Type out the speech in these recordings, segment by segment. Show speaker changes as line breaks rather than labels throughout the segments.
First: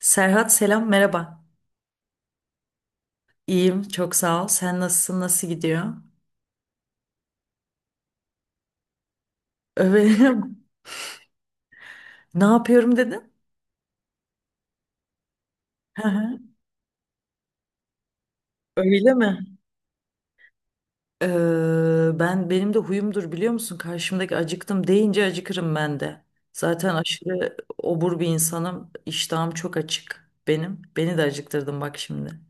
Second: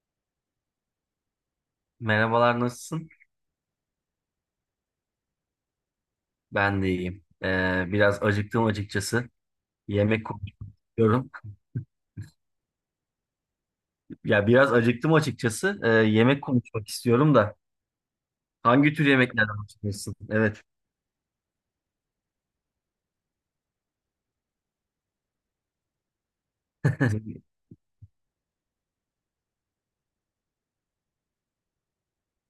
Serhat selam merhaba.
Merhabalar, nasılsın?
İyiyim, çok sağ ol. Sen nasılsın? Nasıl gidiyor?
Ben de iyiyim. Biraz acıktım açıkçası. Yemek
Öyle
konuşmak istiyorum.
ne yapıyorum dedin?
Ya biraz acıktım açıkçası.
Hı hı.
Yemek konuşmak istiyorum da. Hangi tür
Öyle
yemeklerden
mi?
hoşlanırsın? Evet.
Ben benim de huyumdur, biliyor musun? Karşımdaki acıktım deyince acıkırım ben de. Zaten aşırı obur bir insanım. İştahım çok açık benim. Beni de acıktırdın bak şimdi.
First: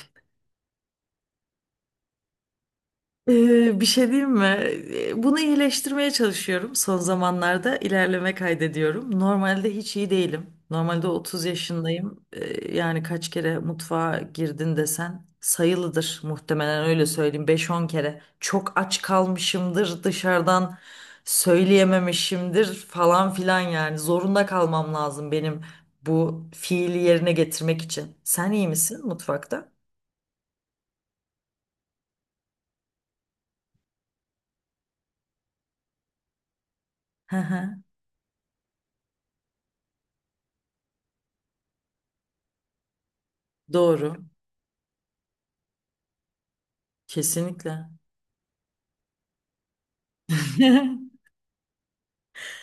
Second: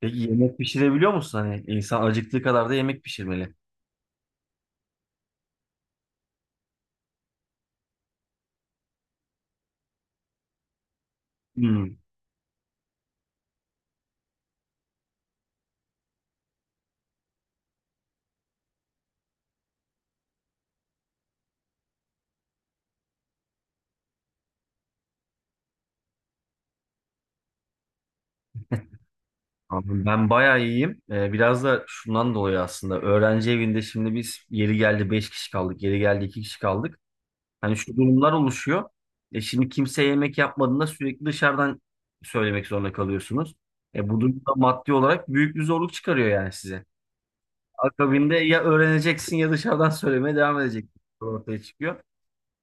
Peki yemek pişirebiliyor musun? Hani insan acıktığı kadar da yemek pişirmeli.
Bir şey diyeyim mi? Bunu iyileştirmeye çalışıyorum. Son zamanlarda ilerleme kaydediyorum. Normalde hiç iyi değilim. Normalde 30
Hmm.
yaşındayım. Yani kaç kere mutfağa girdin desen sayılıdır muhtemelen, öyle söyleyeyim. Beş on kere. Çok aç kalmışımdır, dışarıdan söyleyememişimdir falan filan yani. Zorunda kalmam lazım benim bu fiili yerine getirmek için. Sen iyi misin mutfakta?
Abi ben bayağı iyiyim. Biraz da şundan dolayı aslında. Öğrenci evinde şimdi biz yeri geldi 5 kişi kaldık. Yeri geldi 2 kişi kaldık.
Hı hı.
Hani şu durumlar oluşuyor. E şimdi kimse yemek yapmadığında sürekli dışarıdan söylemek zorunda kalıyorsunuz. E
Doğru.
bu durumda maddi olarak büyük bir zorluk çıkarıyor yani size.
Kesinlikle.
Akabinde ya öğreneceksin ya dışarıdan söylemeye devam edeceksin. Ortaya çıkıyor.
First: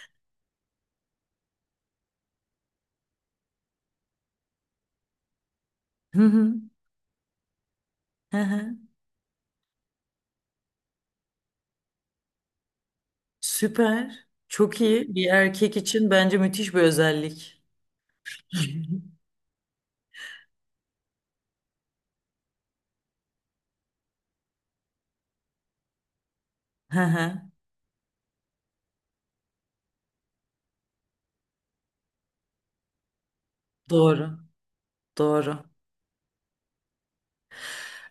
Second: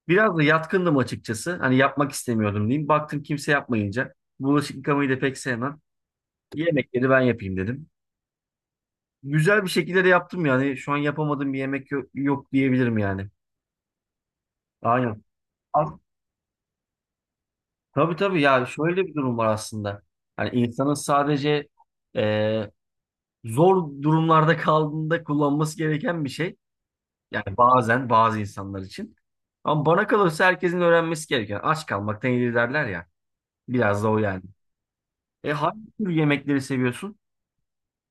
Biraz da yatkındım açıkçası. Hani yapmak istemiyordum diyeyim. Baktım kimse yapmayınca. Bulaşık yıkamayı da pek sevmem.
Hı hı.
Yemekleri ben yapayım dedim.
Hı hı.
Güzel bir şekilde de yaptım yani. Şu an yapamadığım bir yemek yok, yok diyebilirim yani.
Süper. Çok iyi.
Aynen.
Bir erkek için bence müthiş bir özellik.
Tabii tabii ya şöyle bir durum var aslında. Hani insanın sadece e, zor durumlarda kaldığında kullanması gereken bir şey.
Hı hı.
Yani bazen bazı insanlar için. Ama bana kalırsa herkesin öğrenmesi gereken. Aç kalmaktan iyidir derler ya. Biraz da o
Doğru.
yani. E
Doğru.
hangi tür yemekleri seviyorsun?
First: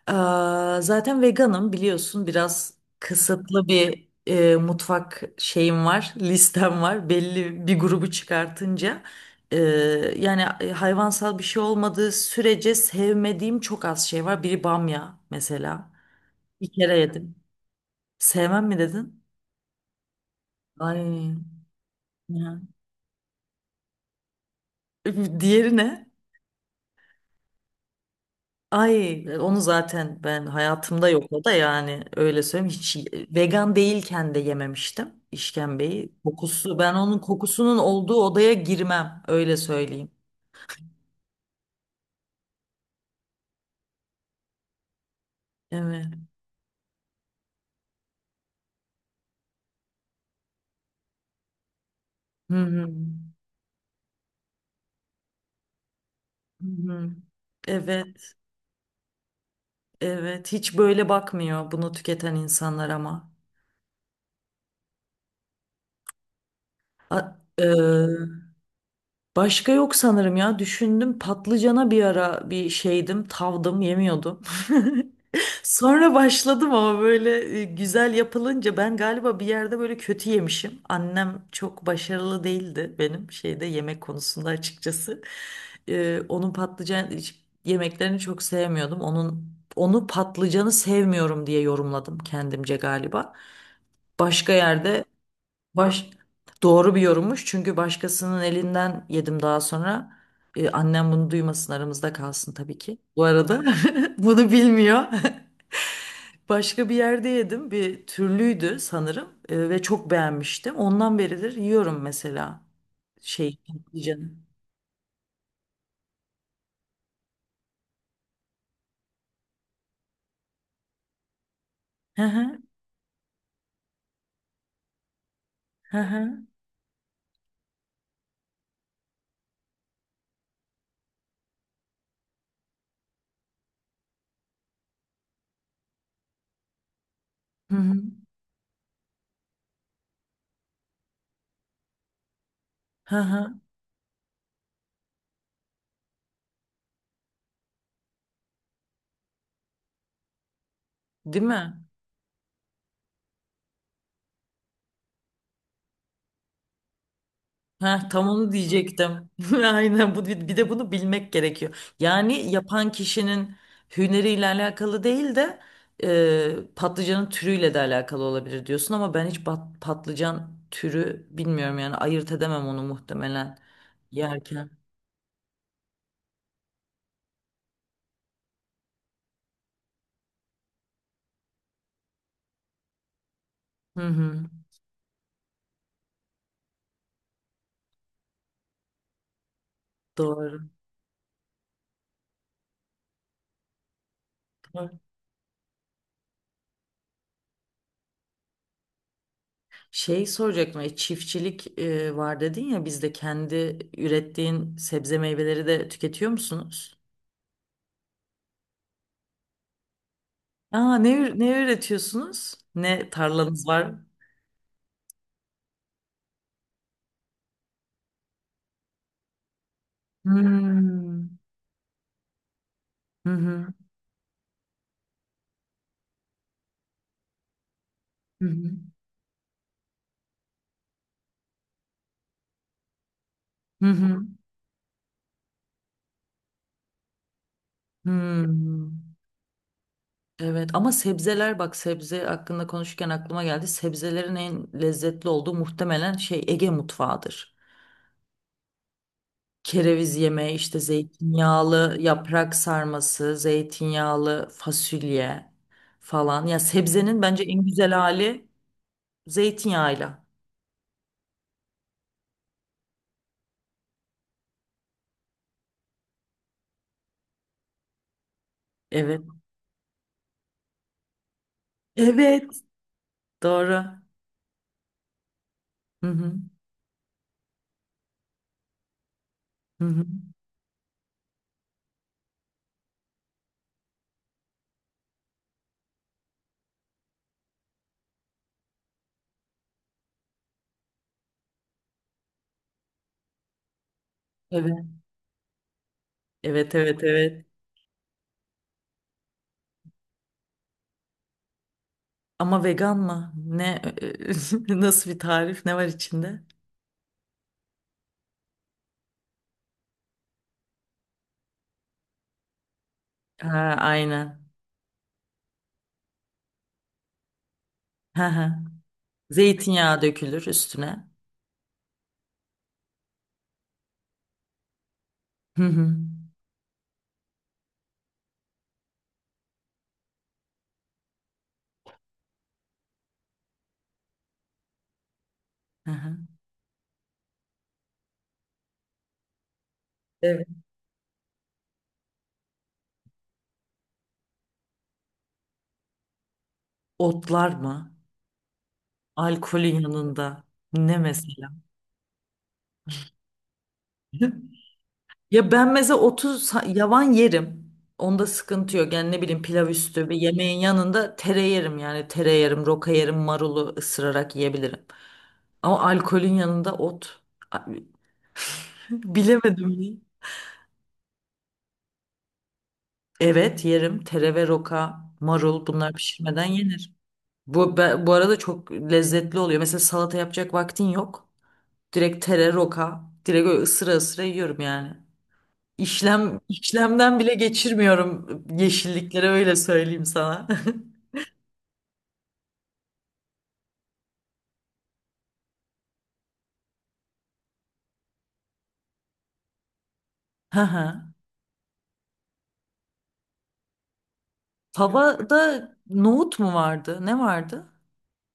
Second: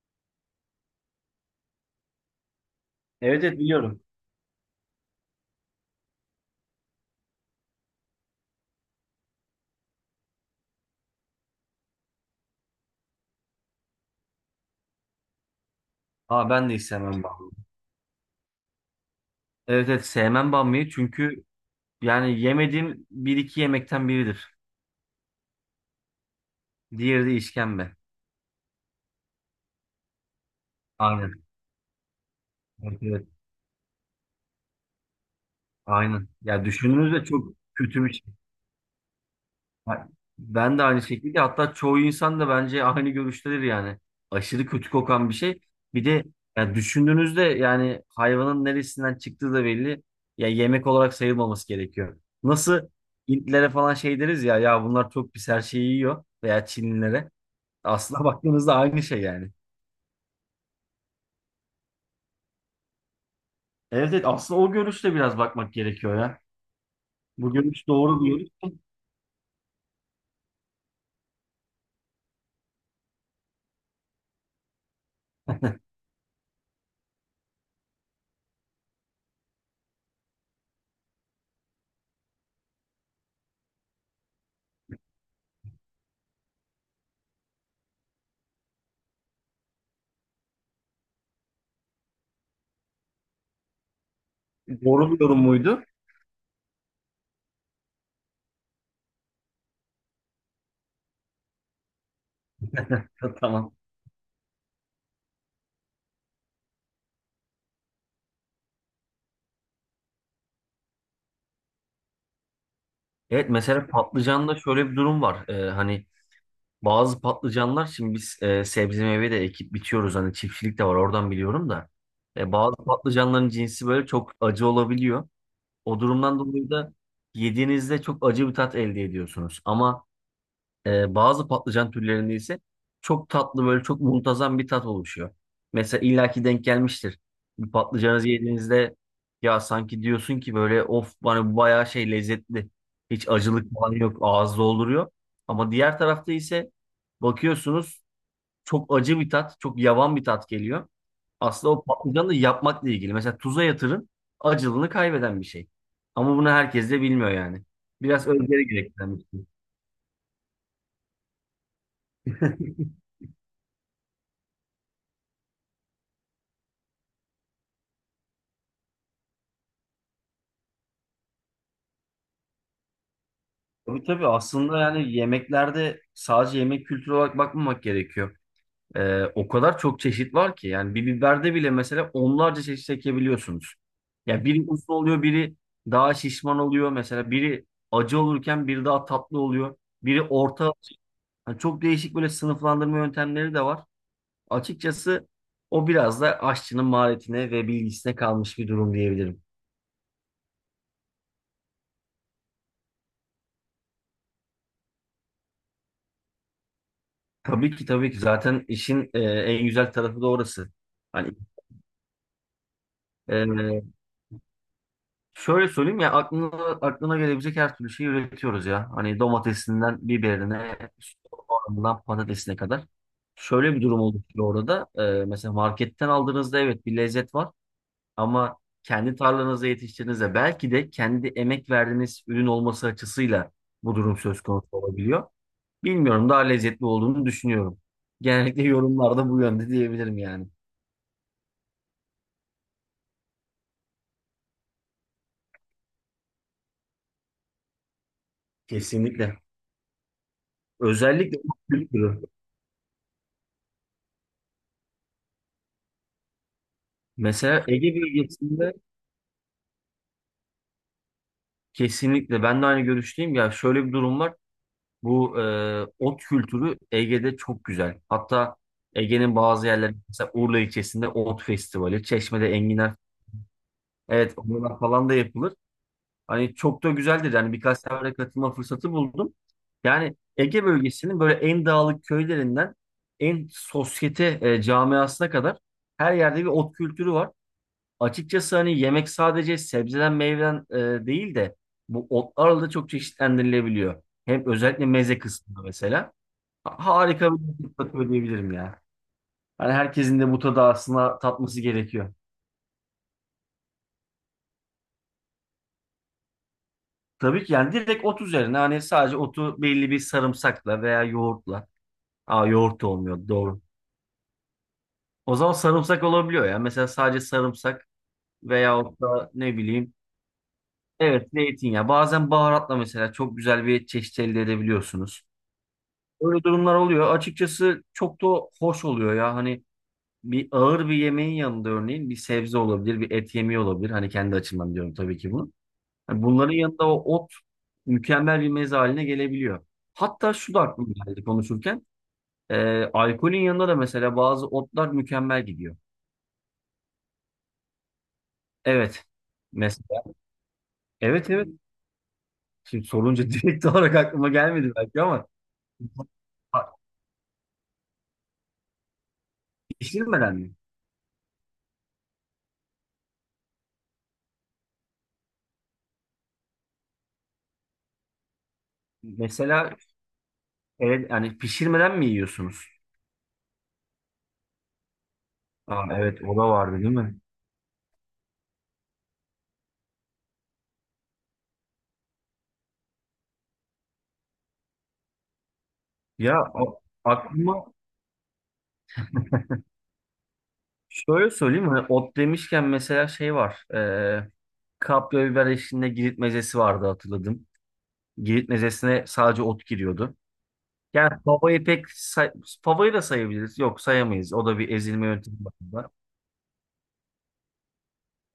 Aa, zaten veganım biliyorsun, biraz
Evet, evet
kısıtlı
biliyorum.
bir mutfak şeyim var, listem var. Belli bir grubu çıkartınca, e, yani hayvansal bir şey olmadığı sürece sevmediğim çok az şey var. Biri bamya mesela.
Aa, ben
Bir
de hiç
kere
sevmem
yedim.
bamya.
Sevmem mi dedin?
Evet, evet sevmem bamyayı
Ay.
çünkü yani
Ya.
yemediğim bir iki yemekten biridir.
Diğeri ne?
Diğeri de işkembe.
Ay onu zaten ben hayatımda yok, o
Aynen.
da yani, öyle söyleyeyim, hiç
Evet, evet.
vegan değilken de yememiştim işkembeyi.
Aynen. Ya
Kokusu, ben onun
düşündüğünüzde çok
kokusunun
kötü bir
olduğu
şey.
odaya girmem, öyle
Ha,
söyleyeyim.
ben de aynı şekilde, hatta çoğu insan da bence aynı görüştedir yani. Aşırı kötü kokan bir şey.
Evet.
Bir de ya düşündüğünüzde yani hayvanın neresinden çıktığı da belli. Ya yemek olarak sayılmaması gerekiyor.
Hı
Nasıl
hı.
Hintlilere falan şey deriz ya, ya bunlar çok pis her şeyi yiyor veya
Hı hı.
Çinlilere. Aslına
Evet,
baktığınızda aynı şey yani.
evet hiç böyle bakmıyor bunu tüketen insanlar ama.
Evet, evet aslında o görüşle biraz bakmak gerekiyor ya.
A-
Bu
e,
görüş doğru bir
başka yok sanırım, ya düşündüm, patlıcana bir ara bir şeydim, tavdım, yemiyordum. Sonra başladım ama böyle güzel yapılınca, ben galiba bir yerde böyle kötü yemişim. Annem çok başarılı değildi benim şeyde, yemek konusunda açıkçası. Onun patlıcan yemeklerini çok sevmiyordum. Onun patlıcanı sevmiyorum diye yorumladım kendimce galiba. Başka yerde
doğru bir yorum muydu?
baş Doğru bir yorummuş, çünkü başkasının elinden yedim daha sonra. Annem bunu duymasın, aramızda kalsın tabii ki. Bu arada
Tamam.
bunu bilmiyor. Başka bir yerde yedim. Bir türlüydü sanırım, ve çok beğenmiştim. Ondan beridir yiyorum mesela,
Evet
şey
mesela
patlıcanı.
patlıcanda şöyle bir durum var. Hani bazı patlıcanlar, şimdi biz sebze meyve de ekip bitiyoruz, hani çiftçilik de var oradan biliyorum da.
Hı hı
Bazı patlıcanların cinsi böyle çok acı olabiliyor.
hı
O durumdan
hı
dolayı da yediğinizde çok acı bir tat elde ediyorsunuz. Ama bazı patlıcan türlerinde ise çok tatlı, böyle çok muntazam bir tat oluşuyor. Mesela illaki denk gelmiştir. Bir
hı
patlıcanı yediğinizde ya sanki diyorsun ki böyle of bana bu bayağı şey lezzetli.
hı hı
Hiç
hı.
acılık falan yok, ağız dolduruyor. Ama diğer tarafta ise bakıyorsunuz çok acı bir tat, çok yavan bir tat geliyor.
Değil
Aslında
mi?
o patlıcanı da yapmakla ilgili. Mesela tuza yatırın, acılığını kaybeden bir şey. Ama bunu herkes de bilmiyor yani.
Ha,
Biraz
tam onu
özveri gerektiren bir
diyecektim.
şey.
Aynen, bu bir de bunu bilmek gerekiyor. Yani yapan kişinin hüneriyle alakalı değil de, patlıcanın türüyle de alakalı olabilir diyorsun, ama ben hiç patlıcan türü bilmiyorum yani, ayırt edemem onu muhtemelen
Tabii tabii, aslında
yerken.
yani yemeklerde sadece yemek kültürü olarak bakmamak gerekiyor. O kadar çok çeşit var ki yani bir biberde bile mesela onlarca çeşit ekebiliyorsunuz.
Hı hı.
Ya biri uzun oluyor, biri daha şişman oluyor, mesela biri acı olurken biri daha tatlı oluyor. Biri
Doğru.
orta, yani çok değişik böyle sınıflandırma yöntemleri de var.
Doğru.
Açıkçası o biraz da aşçının maharetine ve bilgisine kalmış bir durum diyebilirim.
Şey soracaktım, çiftçilik var dedin ya, bizde kendi ürettiğin sebze meyveleri de tüketiyor musunuz?
Tabii ki, tabii ki zaten işin en güzel tarafı da orası.
Aa,
Hani
ne üretiyorsunuz? Ne tarlanız
ee,
var?
şöyle söyleyeyim, ya aklına gelebilecek her türlü şeyi üretiyoruz ya. Hani domatesinden biberine,
Hmm.
soğanından patatesine kadar.
Hı hı.
Şöyle bir durum oluşuyor orada. Mesela marketten aldığınızda evet bir lezzet var
Hı
ama
hı.
kendi tarlanızda yetiştirdiğinizde belki de kendi emek verdiğiniz ürün olması açısıyla
Hı
bu durum
hı.
söz konusu olabiliyor. Bilmiyorum, daha lezzetli olduğunu düşünüyorum. Genellikle
Hmm.
yorumlarda bu yönde diyebilirim yani.
Evet, ama sebzeler, bak sebze hakkında konuşurken aklıma geldi. Sebzelerin en lezzetli olduğu muhtemelen şey, Ege mutfağıdır.
Kesinlikle.
Kereviz yemeği, işte
Özellikle bu
zeytinyağlı
kültürü.
yaprak sarması, zeytinyağlı fasulye falan. Ya sebzenin bence en
Mesela
güzel
Ege
hali
bölgesinde.
zeytinyağıyla.
Kesinlikle ben de aynı görüşteyim. Ya şöyle bir durum var. Bu ot kültürü Ege'de çok güzel. Hatta
Evet.
Ege'nin bazı yerleri, mesela Urla ilçesinde ot festivali, Çeşme'de
Evet.
enginar,
Doğru.
evet onlar falan da yapılır.
Hı hı.
Hani çok da güzeldir. Yani birkaç sefere katılma fırsatı buldum.
Hı hı.
Yani Ege bölgesinin böyle en dağlık köylerinden en sosyete camiasına kadar her yerde bir ot kültürü var. Açıkçası hani yemek sadece sebzeden meyveden değil de bu otlarla da çok çeşitlendirilebiliyor. Hem
Evet.
özellikle meze kısmında mesela.
Evet evet
Harika bir
evet.
lezzet katıyor diyebilirim ya. Hani herkesin de bu tadı aslında tatması gerekiyor.
Ama vegan mı? Ne nasıl bir tarif? Ne var içinde?
Tabii ki yani direkt ot üzerine, hani sadece otu belli bir sarımsakla veya yoğurtla. Aa, yoğurt da olmuyor doğru.
Ha, aynen.
O zaman sarımsak olabiliyor ya. Mesela sadece sarımsak
Hı hı.
veyahut da ne bileyim.
Zeytinyağı dökülür üstüne.
Evet zeytinyağı. Bazen baharatla mesela çok güzel bir çeşit elde edebiliyorsunuz.
Hı hı.
Böyle durumlar oluyor. Açıkçası çok da hoş oluyor ya. Hani bir ağır bir yemeğin yanında örneğin bir sebze olabilir, bir et yemeği olabilir. Hani kendi açımdan diyorum tabii ki bunu.
Hı hı.
Hani bunların yanında o ot mükemmel bir meze haline gelebiliyor. Hatta
Evet.
şu da aklıma geldi konuşurken. Alkolün yanında da mesela bazı otlar mükemmel gidiyor.
Otlar mı?
Evet.
Alkolün
Mesela.
yanında. Ne
Evet, evet.
mesela?
Şimdi sorunca direkt olarak aklıma gelmedi belki ama
Ya ben mesela 30
ha,
yavan yerim. Onda sıkıntı yok. Yani ne bileyim, pilav üstü bir
pişirmeden mi?
yemeğin yanında tere yerim, yani tere yerim, roka yerim, marulu ısırarak yiyebilirim. Ama alkolün yanında ot. Abi, bilemedim
Mesela
ya.
evet, yani pişirmeden mi yiyorsunuz?
Evet yerim. Tere ve roka, marul,
Aa,
bunlar
evet o
pişirmeden
da vardı
yenir.
değil mi?
Bu arada çok lezzetli oluyor. Mesela salata yapacak vaktin yok. Direkt tere, roka. Direkt öyle ısıra ısıra yiyorum yani. İşlemden bile
Aklıma
geçirmiyorum yeşilliklere öyle söyleyeyim sana.
şöyle söyleyeyim mi? Ot demişken mesela şey var. Kapya biber eşliğinde Girit mezesi vardı, hatırladım. Girit mezesine sadece ot giriyordu.
Hı hı.
Yani favayı da sayabiliriz. Yok, sayamayız. O da bir ezilme yöntemi
Fava'da
var.
nohut mu vardı? Ne vardı?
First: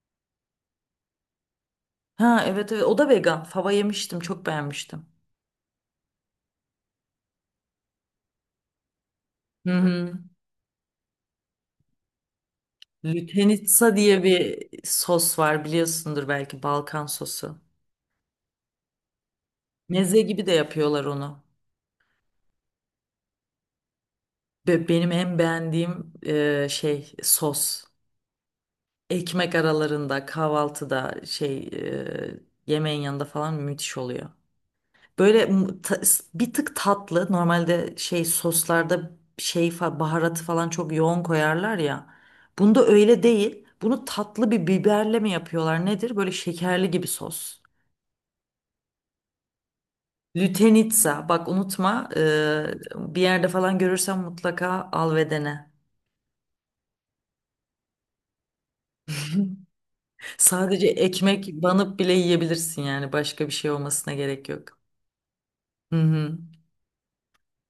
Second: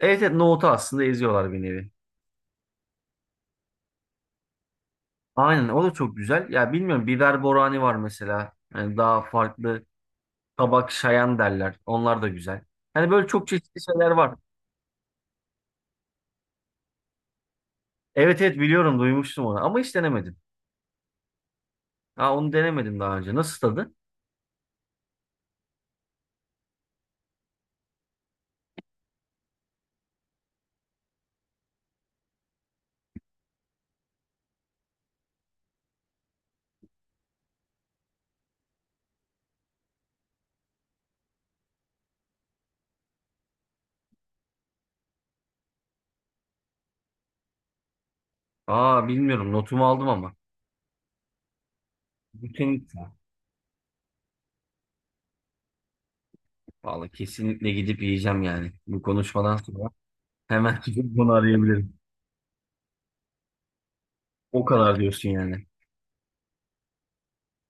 Evet, evet nohutu aslında eziyorlar bir nevi.
Ha evet, evet o da vegan. Fava yemiştim, çok beğenmiştim.
Aynen o da çok güzel. Ya bilmiyorum biber borani var mesela. Yani daha
Hı
farklı
hı.
tabak şayan derler. Onlar da güzel. Hani böyle çok çeşitli
Lütenitsa
şeyler
diye
var.
bir sos var, biliyorsundur belki, Balkan sosu.
Evet, evet biliyorum, duymuştum onu ama hiç
Meze
denemedim.
gibi de yapıyorlar onu.
Ha, onu denemedim daha önce. Nasıl tadı?
Benim en beğendiğim şey sos. Ekmek aralarında, kahvaltıda şey yemeğin yanında falan müthiş oluyor. Böyle m- ta- Bir tık tatlı. Normalde şey soslarda baharatı falan çok yoğun koyarlar ya. Bunda öyle değil. Bunu tatlı bir biberle mi yapıyorlar nedir? Böyle şekerli gibi sos.
Aa, bilmiyorum notumu aldım ama.
Lütenitsa, bak unutma,
Kesinlikle.
bir yerde falan görürsen mutlaka al ve dene.
Vallahi kesinlikle gidip yiyeceğim yani. Bu konuşmadan sonra hemen
Sadece
gidip bunu
ekmek
arayabilirim.
banıp bile yiyebilirsin yani, başka bir şey olmasına gerek
O
yok.
kadar diyorsun yani.
Hı hı.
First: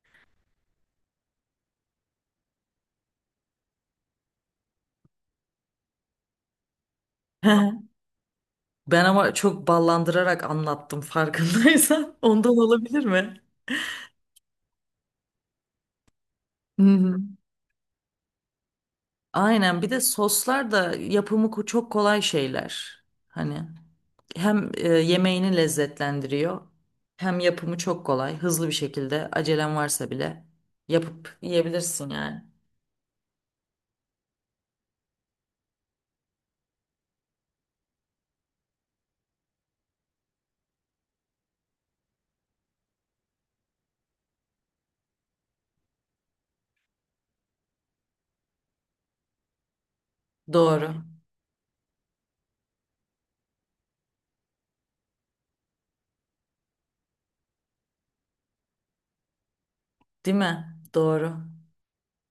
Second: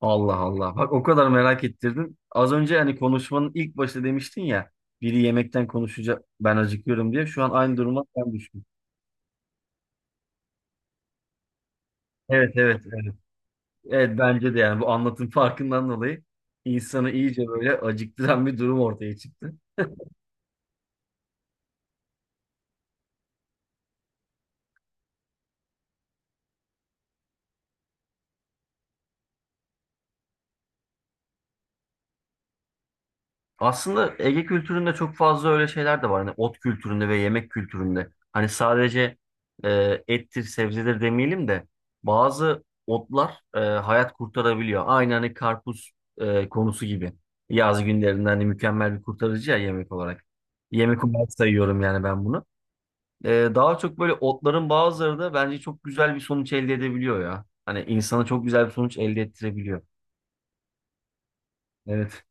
Allah Allah. Bak, o kadar merak ettirdin. Az önce hani konuşmanın ilk başta demiştin ya. Biri yemekten konuşacak ben acıkıyorum diye. Şu an aynı duruma ben düştüm.
Ben ama çok ballandırarak anlattım farkındaysan. Ondan
Evet, evet,
olabilir
evet.
mi?
Evet bence de yani bu anlatım farkından dolayı
Hı
insanı
hı.
iyice böyle acıktıran bir durum ortaya çıktı.
Aynen, bir de soslar, da yapımı çok kolay şeyler. Hani hem yemeğini lezzetlendiriyor, hem yapımı çok kolay. Hızlı bir şekilde acelen varsa bile yapıp yiyebilirsin yani.
Aslında Ege kültüründe çok fazla öyle şeyler de var. Hani ot kültüründe ve yemek kültüründe. Hani sadece ettir, sebzedir demeyelim de bazı otlar hayat kurtarabiliyor. Aynı hani karpuz konusu gibi. Yaz günlerinde hani mükemmel bir kurtarıcı ya, yemek olarak.
Doğru.
Yemek olarak sayıyorum yani ben bunu. E, Daha çok böyle otların bazıları da bence çok güzel bir sonuç elde edebiliyor ya. Hani insana çok güzel bir sonuç elde ettirebiliyor.
Değil mi? Doğru.
Evet.